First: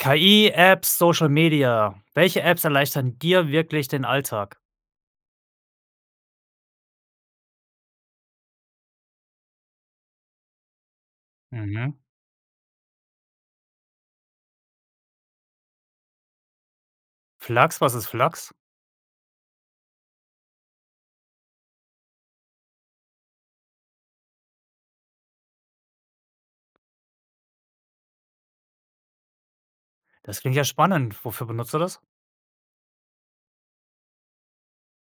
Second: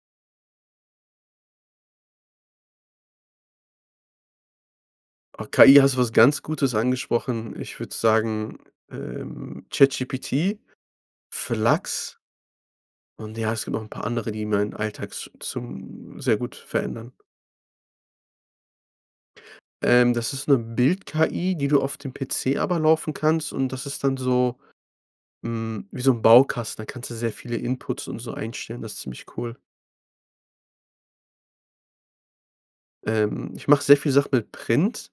KI-Apps, Social Media, welche Apps erleichtern dir wirklich den Alltag? Oh, KI, hast du was ganz Gutes angesprochen. Ich würde sagen, ähm, ChatGPT, Mhm. Flux. Und ja, es gibt noch 'n paar andere, die meinen Alltag zu zum sehr gut verändern. Flux, was ist Flux? Ähm, das ist 'ne Bild-KI, die du auf dem PC aber laufen kannst und das ist dann so hm, wie so 'n Baukasten. Da kannst du sehr viele Inputs und so einstellen. Das ist ziemlich cool. Das klingt ja spannend. Wofür benutzt du das? Ähm, ich mache sehr viel Sachen mit Print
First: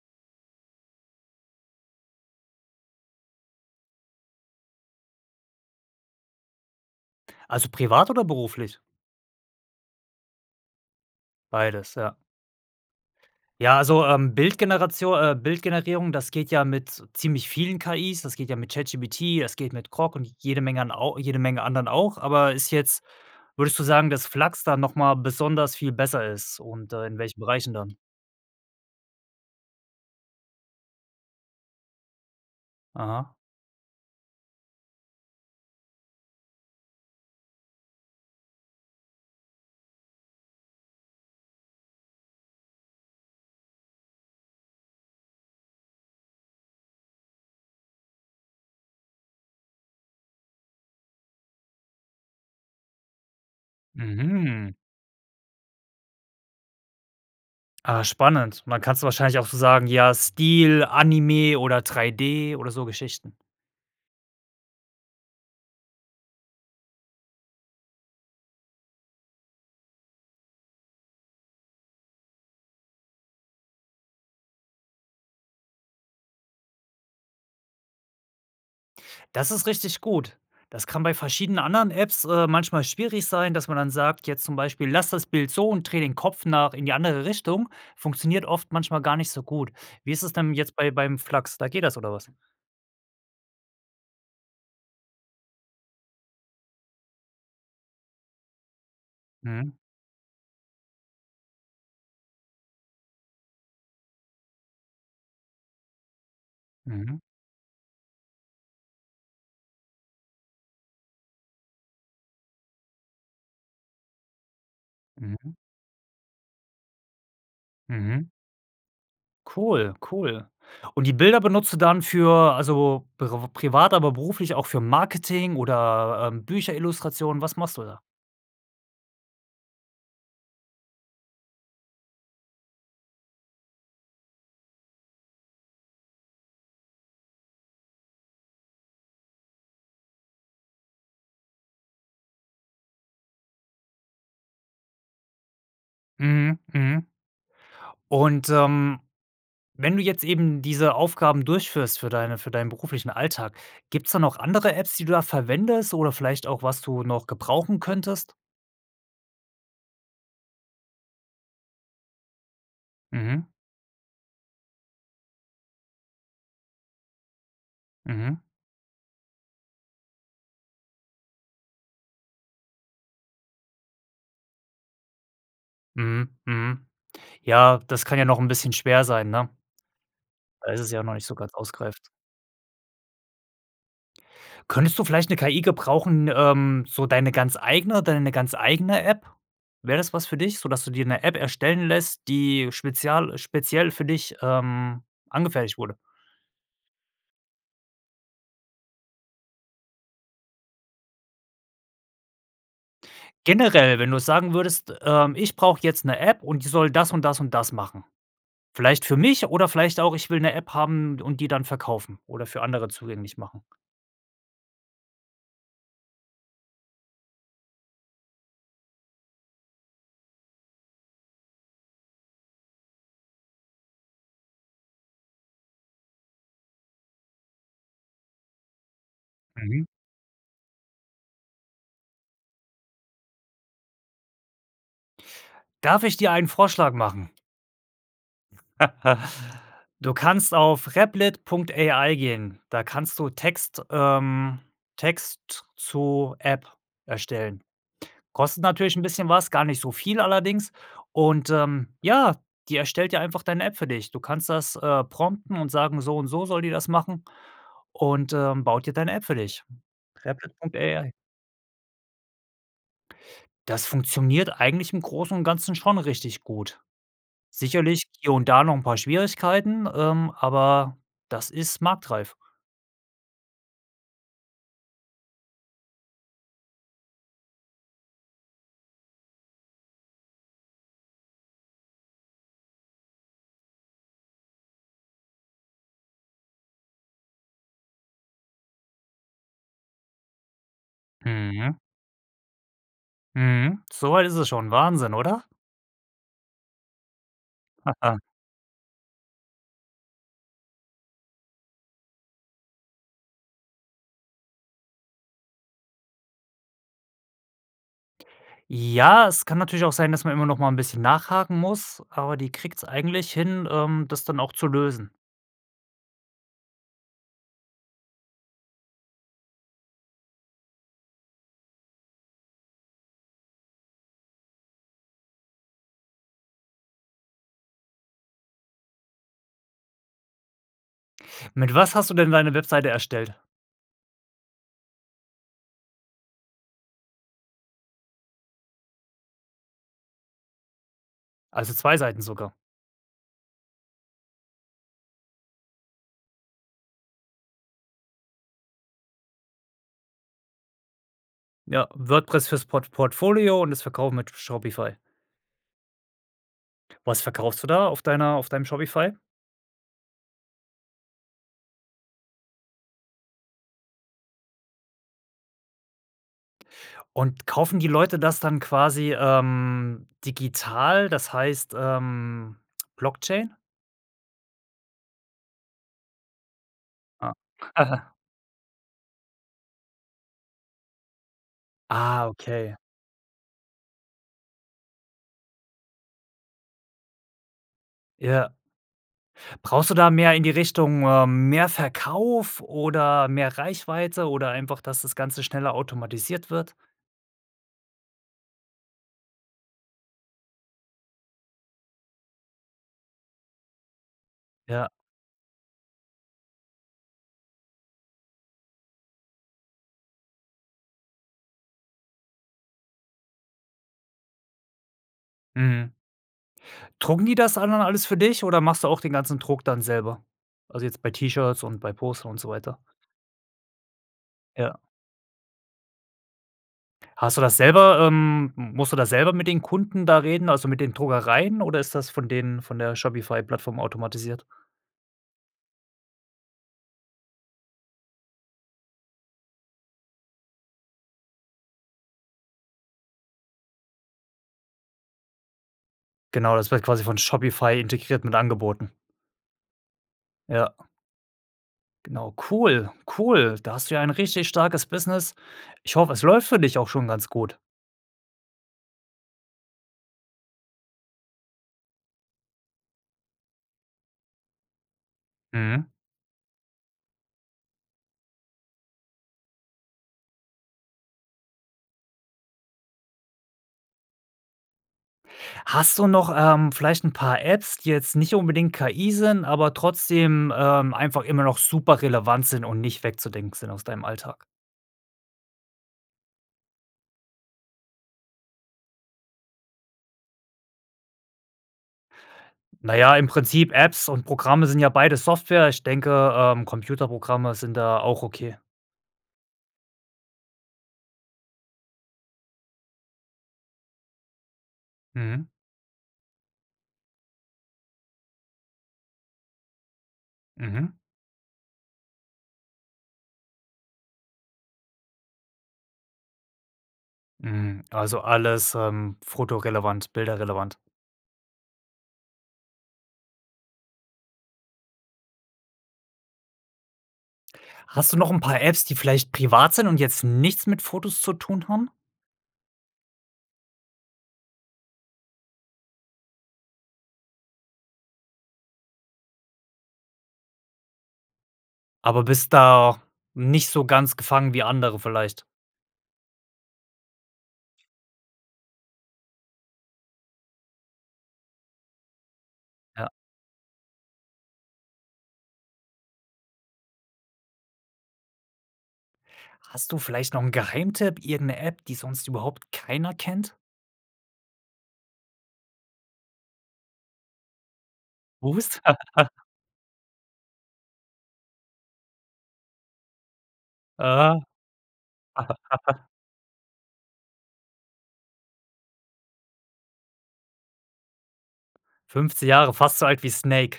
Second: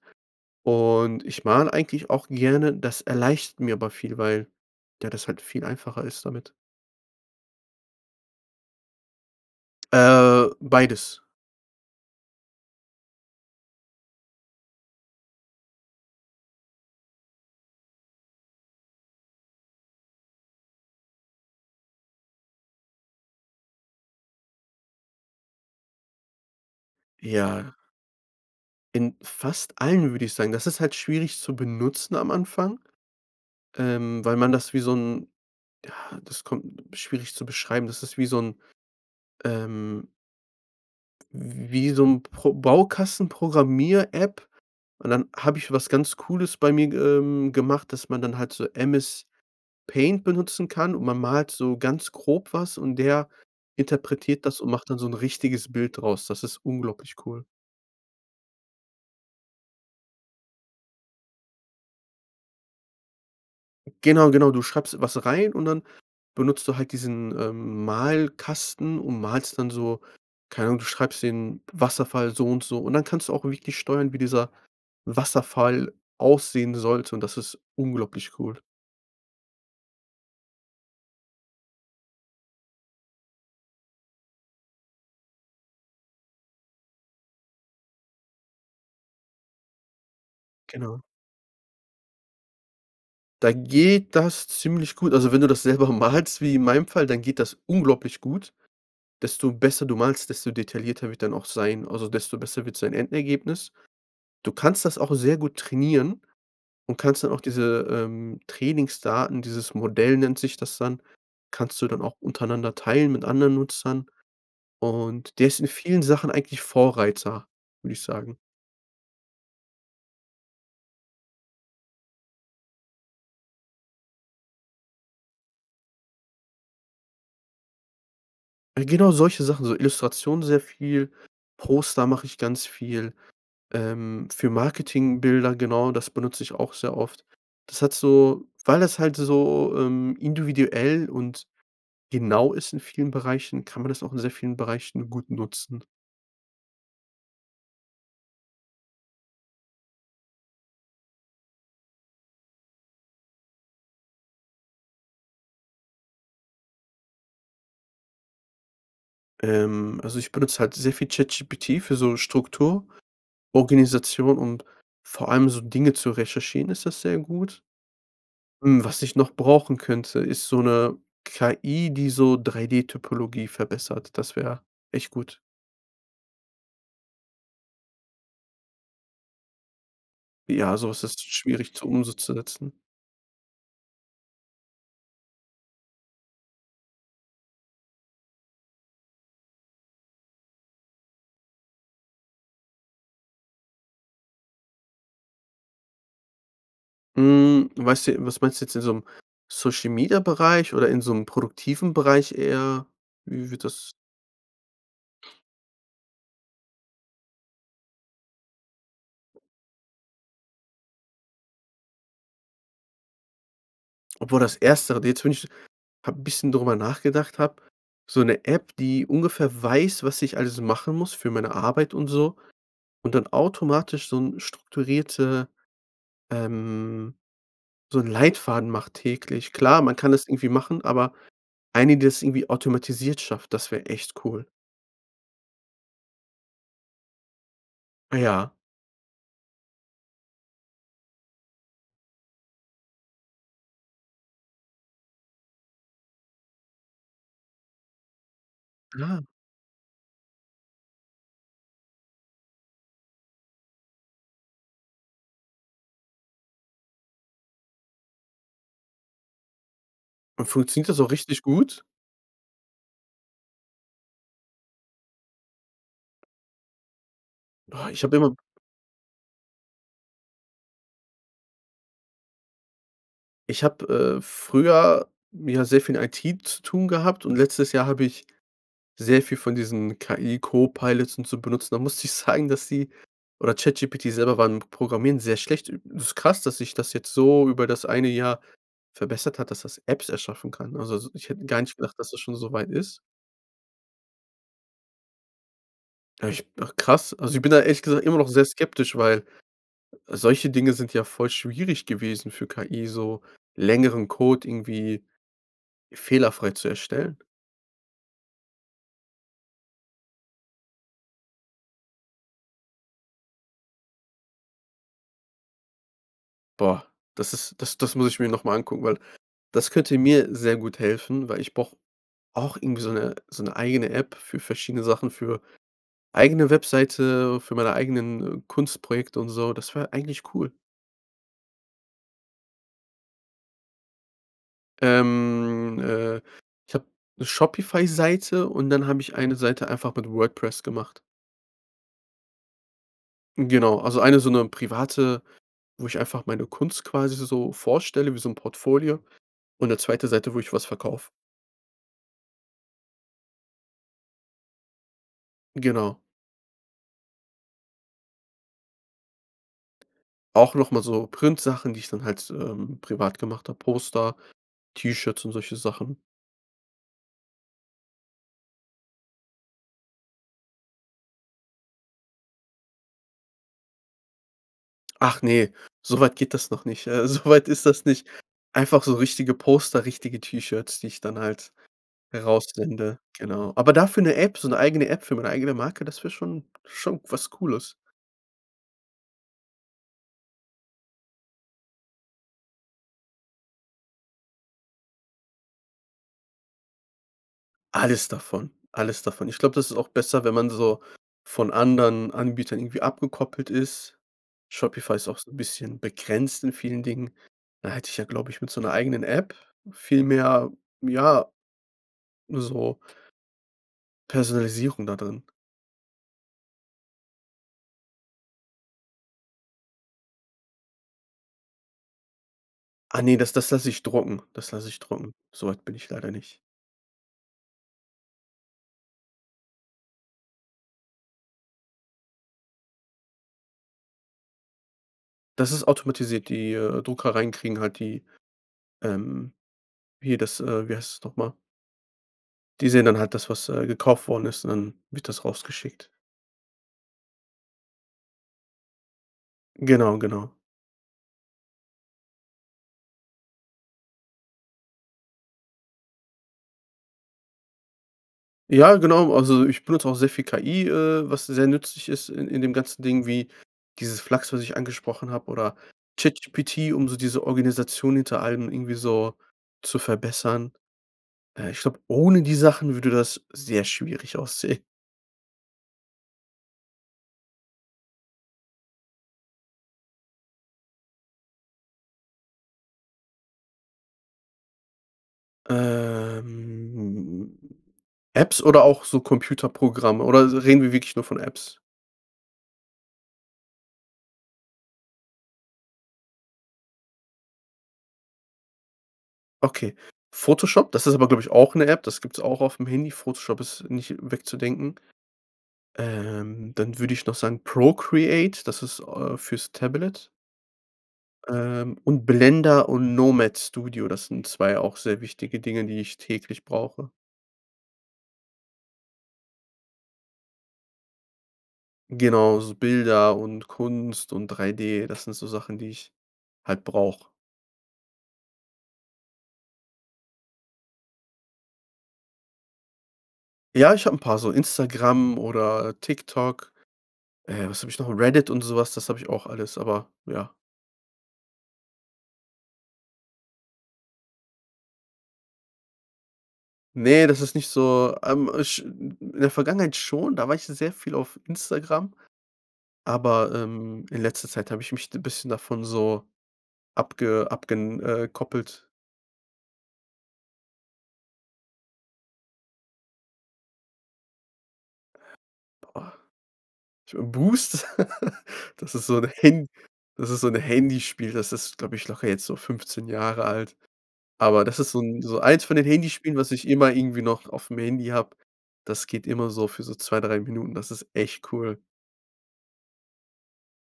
und ich male eigentlich auch gerne. Das erleichtert mir aber viel, weil, ja, das halt viel einfacher ist damit. Also, privat oder beruflich? Äh, beides. Beides, ja. Ja, also, ähm, Bildgeneratio äh, Bildgenerierung, das geht ja mit ziemlich vielen KIs. Das geht ja mit ChatGPT, es geht mit Grok und jede Menge an au jede Menge anderen auch. Aber ist jetzt würdest du sagen, dass Flux da noch mal besonders viel besser ist und, äh, in welchen Bereichen Ja. dann? In fast allen, würde ich sagen. Das ist halt schwierig zu benutzen am Anfang, Aha. ähm, weil man das wie so 'n ja, das kommt schwierig zu beschreiben, das ist wie so 'n, ähm w wie so 'n Pro Baukasten-Programmier-App. Und dann habe ich was ganz Cooles bei mir, g ähm, gemacht, dass man dann halt so MS-Paint benutzen kann und man malt so ganz grob was und der interpretiert das und Mhm. macht dann so 'n richtiges Bild draus. Das ist unglaublich cool. Ah, spannend. Man kann's wahrscheinlich auch so sagen: „Ja Stil, Anime oder 3D“ oder so Geschichten. Genau, genau. Du schreibst was rein und dann benutzt du halt diesen, ähm, Malkasten und malst dann so keine Ahnung, du schreibst den Wasserfall so und so. Und dann kannst du auch wirklich nicht steuern, wie dieser Wasserfall aussehen sollte und das ist unglaublich cool. Das ist richtig gut. Das kann bei verschiedenen anderen Apps, äh, manchmal schwierig sein, dass man dann sagt, jetzt zum Beispiel: „Lass das Bild so und dreh den Kopf nach in die andere Richtung.“ Funktioniert oft manchmal gar nicht so gut. Wie ist es denn jetzt bei Genau. beim Flux, da geht das oder was? Da geht das ziemlich gut. Also, wenn du das selber malst wie in meinem Fall, dann geht das unglaublich gut. Desto Mhm. besser du malst, desto detaillierter wird er dann auch sein, also, desto besser wird sein Endergebnis. Du kannst das auch sehr gut trainieren und Mhm. kannst dann auch diese, ähm, Trainingsdaten, dieses Modell nennt sich das dann, kannst du dann auch untereinander teilen mit anderen Nutzern. Und der Mhm. ist in vielen Sachen eigentlich Vorreiter, würde ich Mhm. sagen. Cool, cool. Und die Bilder benutzt du dann für also, priv privat, aber beruflich auch für Marketing oder, ähm, Bücherillustration. Was machst du da? Genau solche Sachen, so Illustration sehr viel. Poster mache ich ganz viel, ähm, für Marketingbilder, genau, das benutze ich auch sehr oft. Das hat so weil das halt so, ähm, individuell und genau ist in vielen Bereichen, kann man das auch in sehr vielen Bereichen gut nutzen. Mhm, mhm. Und, ähm, wenn du jetzt eben diese Aufgaben durchführst für deine für deinen beruflichen Alltag, gibt's da noch andere Apps, die du verwendest oder vielleicht auch, was du noch gebrauchen könntest? Ähm. Also, ich benutze halt sehr viel ChatGPT für so Struktur, Mhm. Organisation und vor allem so Dinge zu recherchieren ist das sehr gut. Mhm. Hm, was ich noch brauchen könnte, ist so 'ne KI, die so 3D-Typologie verbessert. Das wäre echt gut. Mhm, mhm. Ja, das kann ja noch 'n bisschen schwer sein, ne? Weil Ja, das ist ja sowas noch ist nicht so ganz schwierig, zu um ausgereift. so zu setzen. Könntest du vielleicht 'ne KI gebrauchen, ähm so deine ganz eigene deine ganz eigene App? Wäre das was für dich, sodass du dir 'ne App erstellen lässt, die spezial speziell für dich, ähm, angefertigt wurde? Hm, meinst du was meinst du jetzt? In so 'm Social-Media-Bereich oder in so 'm produktiven Bereich eher? Wie wird das Generell, wenn du sagen würdest: „,Ähm, ich brauch jetzt 'ne App, und die soll das und das und das machen.“ Vielleicht für mich oder vielleicht auch: „Ich will 'ne App haben und die dann verkaufen oder für andere zugänglich machen.“ Obwohl das erstere, jetzt wenn ich so habe 'n bisschen drüber nachgedacht habe. So 'ne App, die ungefähr weiß, was ich alles machen muss für meine Arbeit und so und dann automatisch so 'n strukturierte ähm, so 'n Leitfaden macht täglich. Klar, Mhm. man kann das irgendwie machen, aber eine, die das irgendwie automatisiert schafft, das wäre echt cool. Darf ich dir einen Vorschlag machen? Ja. Du kannst auf Replit.ai gehen. Da kannst du Text, ähm Text z zu App erstellen. Kostet natürlich ‘n [unintelligible] bisschen was, gar nicht so viel allerdings ,und, ähm, ja, die erstellt dir einfach deine App für dich. Du kannst das, äh, prompten und sagen so und so soll die das machen, und äh, baut dir deine App für dich. Und funktioniert das auch Replit.ai. richtig gut? Das funktioniert eigentlich im Großen und Ganzen schon richtig gut. Oh. Sicherlich Ich habe immer hier und da noch ‘n paar Schwierigkeiten, ähm, aber das ist marktreif. Ich habe, äh, früher mit, ja, sehr viel IT zu tun gehabt, und letztes Jahr habe ich sehr viel von diesen KI Co-Pilots und so benutzt. Und da musste ich sagen, dass die oder ChatGPT selber war im Programmieren sehr schlecht. Ü das ist krass, dass sich das jetzt so über das eine Jahr verbessert hat, dass das Apps erschaffen kann. Also, so ich hätte gar nicht Mhm. gedacht, dass das schon so weit ist. Mhm. So weit ist es schon. Wahnsinn, oder? Echt? Ach krass. Also, ich bin da ehrlich gesagt immer noch sehr skeptisch, weil solche Dinge sind ja voll schwierig gewesen für KI, so längeren Code irgendwie fehlerfrei zu erstellen. Ja, es kann natürlich auch sein, dass man immer noch mal ‘n bisschen nachhaken muss, aber die kriegt's eigentlich hin, ähm, das dann auch zu lösen. Boah, das ist das das muss ich mir noch mal angucken, weil das könnte mir sehr gut helfen, weil ich brauche auch irgendwie so ‘ne so ‘ne eigene App für verschiedene Sachen, für eigene Webseite, für meine eigenen, äh, Kunstprojekte und so. Das wäre eigentlich cool. Mit was hast du denn deine Webseite erstellt? Ähm, äh, ich habe ‘ne Shopify-Seite und dann habe ich eine Seite einfach mit WordPress gemacht. Also 2 Seiten sogar. Genau, also eine so ‘ne private, wo ich einfach meine Kunst quasi so vorstelle, wie so ‘n Portfolio und ‘ne zweite Seite, wo ich was verkaufe. Ja, WordPress für‘s Port Portfolio und das Verkaufen mit Shopify? Genau. Was verkaufst du da auf deiner auf deinem Shopify? Auch noch mal so Printsachen, die ich dann halt s ähm, privat gemacht habe, Poster, T-Shirts und solche Sachen. Und kaufen die Leute das dann quasi, ähm, digital, das heißt, ähm, Blockchain? Ach ne, so weit geht das noch nicht. Äh, so Ah. weit ist das nicht. Einfach so richtige Poster, richtige T-Shirts, die ich dann halt Ah, heraus okay. sende. Genau. Aber dafür 'ne App, so 'ne eigene App für meine eigene Marke, das wäre schon schon was Cooles. Ja. Brauchst du da mehr in die Richtung, ähm, mehr Verkauf oder mehr Reichweite oder einfach, dass das Ganze schneller automatisiert wird? Alles davon, alles davon. Ich glaube, das ist auch besser, wenn man so von anderen Anbietern irgendwie abgekoppelt ist. Ja. Shopify ist auch so 'n bisschen begrenzt in vielen Dingen. Da hätte ich ja, glaube ich, mit so 'ner eigenen App viel mehr ja, ne, so Personalisierung da drin. Mhm. Drucken die das da dann alles für dich, oder machst du auch den ganzen Druck dann selber? Also jetzt bei T-Shirts und bei Poster und so weiter. Ah, ne, das das lasse ich drucken, das lasse ich Ja. drucken. So weit bin ich leider nicht. Hast du das selber, ähm musst du das selber mit den Kunden da reden, also, mit den Druckereien oder ist das von denen von der Shopify-Plattform automatisiert? Das ist automatisiert. Die, äh, Druckereien kriegen halt die, ähm hier das, äh wie heißt das noch mal? Die sehen dann halt das, was, äh, gekauft worden ist und dann wird das rausgeschickt. Genau, das wird quasi von Shopify integriert mit Angeboten. Genau, genau. Ja. Genau. Cool, cool. Da hast du ja ein richtig starkes Business. Ich hoffe, es läuft für dich auch schon ganz gut. Ja, genau. Also, ich benutze auch sehr viel KI, äh, was sehr nützlich ist in in dem ganzen Ding, wie dieses Flux, was ich angesprochen habe oder Mhm. ChatGPT, um so diese Organisation hinter allem irgendwie so zu verbessern. Äh, ich glaube, ohne die Sachen würde das sehr schwierig aussehen. Hast du noch, ähm, vielleicht 'n paar Apps, die jetzt nicht unbedingt KI sind, aber trotzdem, ähm, einfach immer noch super relevant sind und nicht wegzudenken sind aus deinem Alltag? Ähm, Apps oder auch so Computerprogramme oder reden wir wirklich nur von Apps? Na ja, im Prinzip, Apps und Programme sind ja beides Software. Ich denke, ähm, Computerprogramme sind da auch okay. Okay. Photoshop, das ist aber, glaube ich, auch 'ne App. Das gibt's auch auf'm Handy. Photoshop ist nicht wegzudenken. Mhm. Ähm, dann würde ich noch sagen Procreate, das ist, äh, fürs Tablet. Mhm. Ähm, und Blender und Nomad Studio. Das sind 2 auch sehr wichtige Dinge, die ich täglich brauche. Mhm, also, alles, ähm, fotorelevant, bilderrelevant. Genau, so Bilder und Kunst und 3D, das sind so Sachen, die ich halt brauche. Hast du noch 'n paar Apps, die vielleicht privat sind und jetzt nichts mit Fotos zu tun haben? Ja, ich habe 'n paar, so Instagram oder, äh, TikTok. Äh, was habe ich noch? Reddit und so was, das habe ich auch alles, aber, ja. Aber bist da nicht so ganz gefangen wie andere vielleicht? Ne, das ist nicht so, ähm, ich in der Vergangenheit schon, da war ich sehr viel auf Instagram. Ja. Aber, ähm, in letzter Zeit habe ich mich d bisschen davon so abge abgen äh, koppelt. Hast du vielleicht noch 'n Geheimtipp? Irgend'ne App, die sonst überhaupt keiner kennt? Boah, äh, Boost, das Boost? ist so 'n Han das ist so 'n Handyspiel. Das ist, glaube ich, locker jetzt so 15 Jahre alt. Aha. Aber das ist so 'n so eins von den Handyspielen, was ich immer irgendwie noch auf'm Handy habe. Das geht immer so für so 2, 3 Minuten, das ist echt cool. 15 Jahre, fast so alt wie Snake.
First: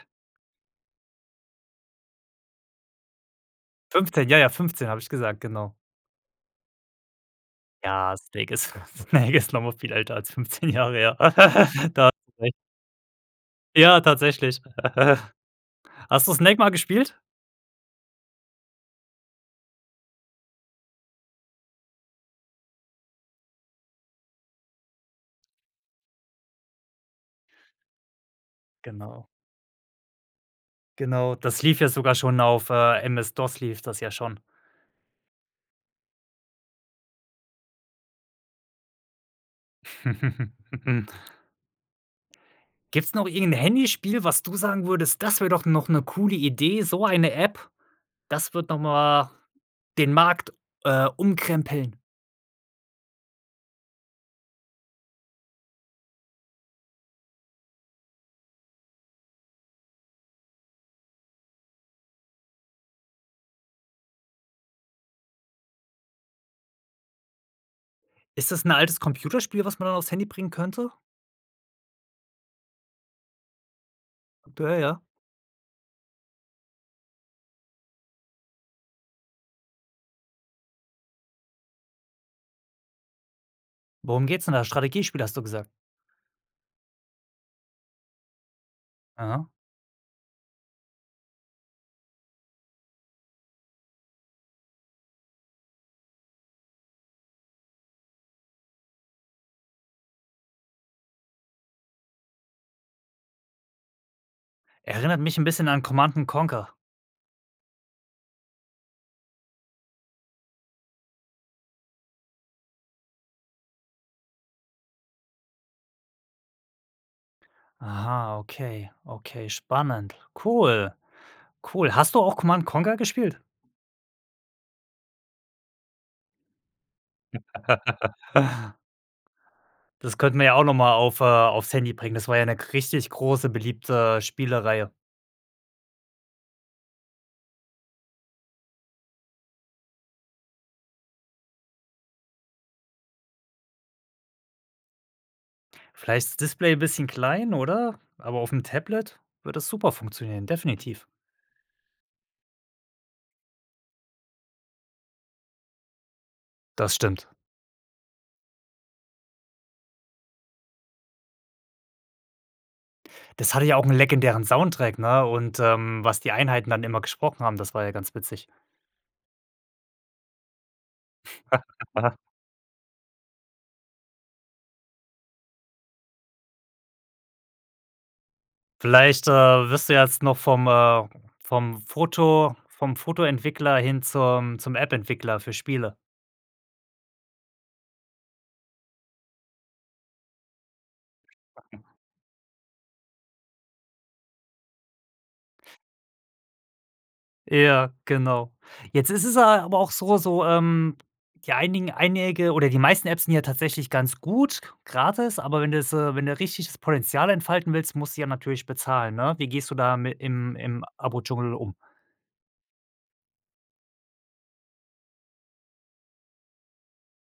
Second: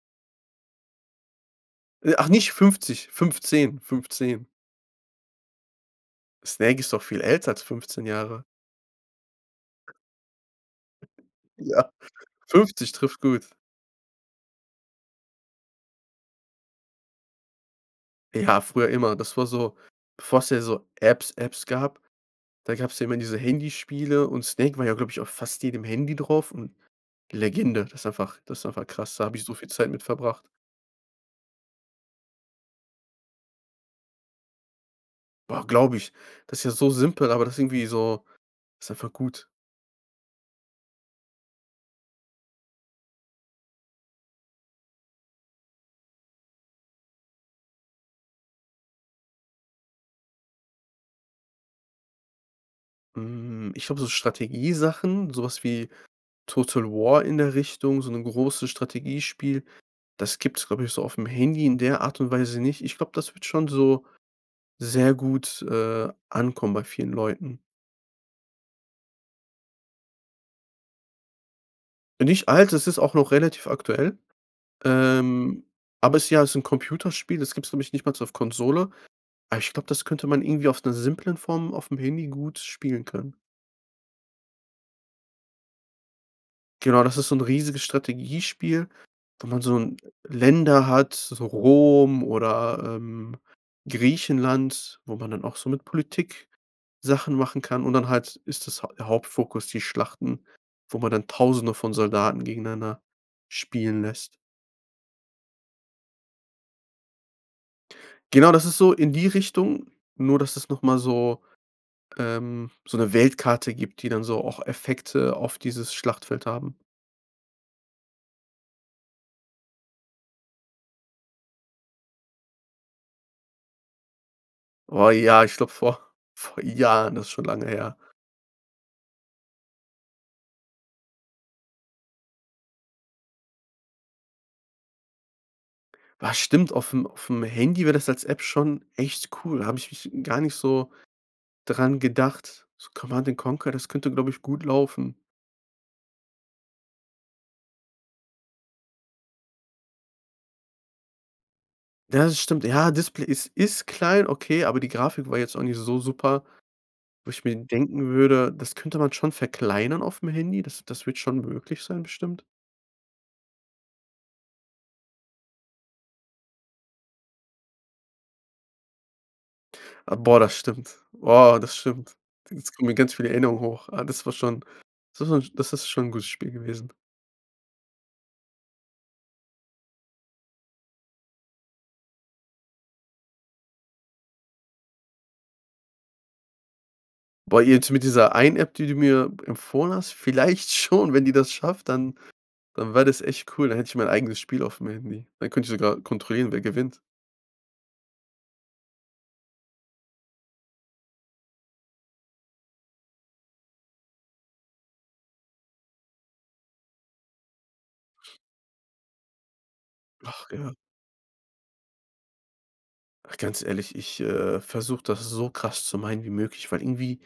Äh, ach, nicht 50, 15, 15, ja, 15. ja, 15 habe ich gesagt, genau. Snake ist doch viel älter als 15 Ja, Jahre. Snake ist Snake ist noch mal viel älter als 15 Jahre her. Ja, Da hast du recht. 50 trifft gut. Ja, tatsächlich. Hast du Snake mal gespielt? Ja, früher immer. Das war so, bevor's ja so Apps Apps gab, da gab's ja immer diese Handyspiele. Und Snake war ja, glaube ich, auf fast jedem Handy drauf und Legende. Das ist einfach das ist einfach krass. Da Genau. habe ich so viel Zeit mit verbracht. Genau, das lief ja sogar schon auf äh, MS-DOS lief das ja schon. Boah, glaube ich. Das ist ja so simpel, aber das irgendwie so ist einfach gut. Gibt's noch irgend 'n Handyspiel, was du sagen würdest: Das wäre doch noch 'ne coole Idee so eine App, das wird noch mal den Markt, äh, umkrempeln? Hm, ich glaube, so Strategiesachen, so was wie Total War in der Richtung, so 'ne große Strategiespiel. Das gibt's, glaube ich, so aufm Handy in der Art und Weise nicht. Ich glaube, das würd schon so sehr gut, äh, ankommen bei vielen Leuten. Ist das 'n altes Computerspiel, was man da auf's Handy bringen könnte? Äh, nicht alt, es ist auch noch relativ aktuell. Aktuell, ja? Ähm, aber ist ja, ist 'n Computerspiel, das gibt's glaube ich nicht mal auf Konsole. Aber ich glaube, das könnte man irgendwie auf 'ner simplen Form aufm Handy gut spielen können. Worum geht's denn da? Strategiespiel, hast du gesagt. Genau, das ist so 'n riesiges Strategiespiel, wo Ah. man so 'n Länder hat, so Rom oder, ähm, Griechenland. Wo man dann auch so mit Politik Sachen machen kann. Und dann halt ist das der Hauptfokus die Schlachten, wo man dann tausende von Soldaten gegeneinander spielen lässt. Erinnert mich 'n bisschen an Command& Conquer. Genau, das ist so in die Richtung, nur dass es noch mal so, ähm so 'ne Weltkarte gibt, die dann so auch Effekte auf dieses Schlachtfeld haben. Aha, okay, okay, spannend, cool, cool. Hast du auch Command& Conquer gespielt? Oh ja, ich glaube, vor vor Jahren ist schon lange her. Das könnten wir ja auch noch mal auf, äh auf's Handy bringen. Das war ja 'ne g richtig große beliebte Spielereihe. Ah stimmt, aufm aufm Handy wäre das als App schon echt cool. Habe ich mich gar nicht so daran gedacht. So Command& Conquer, das könnte, glaube ich, gut laufen. Vielleicht ist das Display 'n bisschen klein oder? Aber aufm Tablet würde das super funktionieren, definitiv. Ja, das stimmt. Ja, Display ist ist klein, okay, aber die Grafik war jetzt auch nicht so super, Das stimmt. wo ich mir denken würde, das könnte man schon verkleinern aufm Handy. Das das wird schon möglich sein, bestimmt. Das hatte ja auch 'n legendären Soundtrack, ne? Und, ähm, was die Einheiten dann immer gesprochen haben, das war ja ganz witzig. Boah, das stimmt. Boah, das stimmt. Jetzt kommen mir ganz viel Erinnerungen hoch. Ah, das war schon, das wa das ist schon 'n gutes Spiel gewesen. Vielleicht, äh, wirst du jetzt noch vom, äh vom Foto vom Fotoentwickler hin zum zum Appentwickler für Spiele. Boah, jetzt mit dieser einen App, die du mir empfohlen hast, vielleicht schon. Wenn die das schafft, dann dann wäre das echt cool, dann hätte ich mein eigenes Spiel auf'm Handy. Dann könnte ich sogar kontrollieren, wer gewinnt. Ja, genau. Jetzt ist es, äh, aber auch so so ähm, die einigen einige oder die meisten Apps sind ja tatsächlich ganz gut gratis, aber wenn du jetzt, äh wenn du richtig das Potenzial entfalten willst, musst du ja natürlich bezahlen, ne? Wie gehst du dami Ach, im ja. im Abo Dschungel um? Ach, ganz ehrlich, ich, äh, versuche das so krass zu meiden wie möglich, weil irgendwie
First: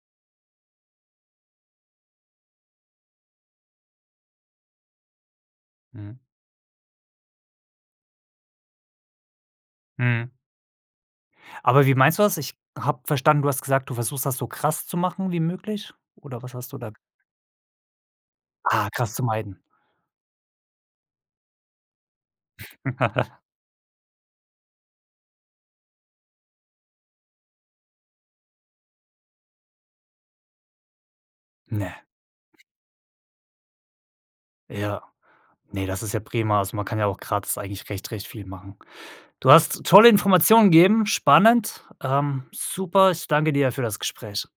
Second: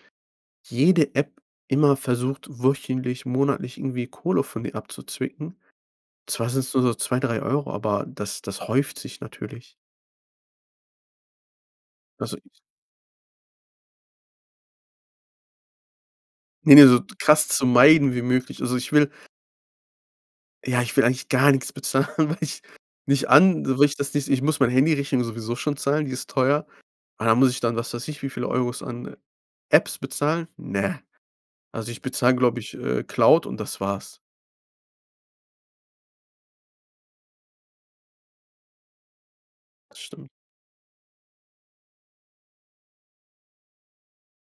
jede App immer versucht, wöchentlich, monatlich irgendwie Kohle von mir abzuzwicken. Mhm. Zwar sind's nur so 2, 3 Euro, aber das das häuft sich natürlich. Mhm. Aber wie meinst du Also, das? Ich i habe verstanden, du hast gesagt, du versuchst das so krass zu machen wie möglich oder was hast Ne, du ne, da g so krass zu meiden wie möglich. Also, Ah, ich will krass zu meiden. Ja, ich will eigentlich gar nichts bezahlen, weil ich nicht an weil ich das nicht ich muss meine Handyrechnung sowieso schon zahlen, die ist teuer. Aber dann muss ich dann, was weiß ich wie viele Euros, an Apps bezahlen? Ne, also, ich Ne. bezahl, glaube ich, äh, Cloud und das war's. Ja. Ne, das ist ja prima. Also, man kann ja auch gratis eigentlich recht recht viel machen. Du hast Das tolle stimmt. Informationen gegeben, spannend. Ähm, super, ich danke dir für das Gespräch.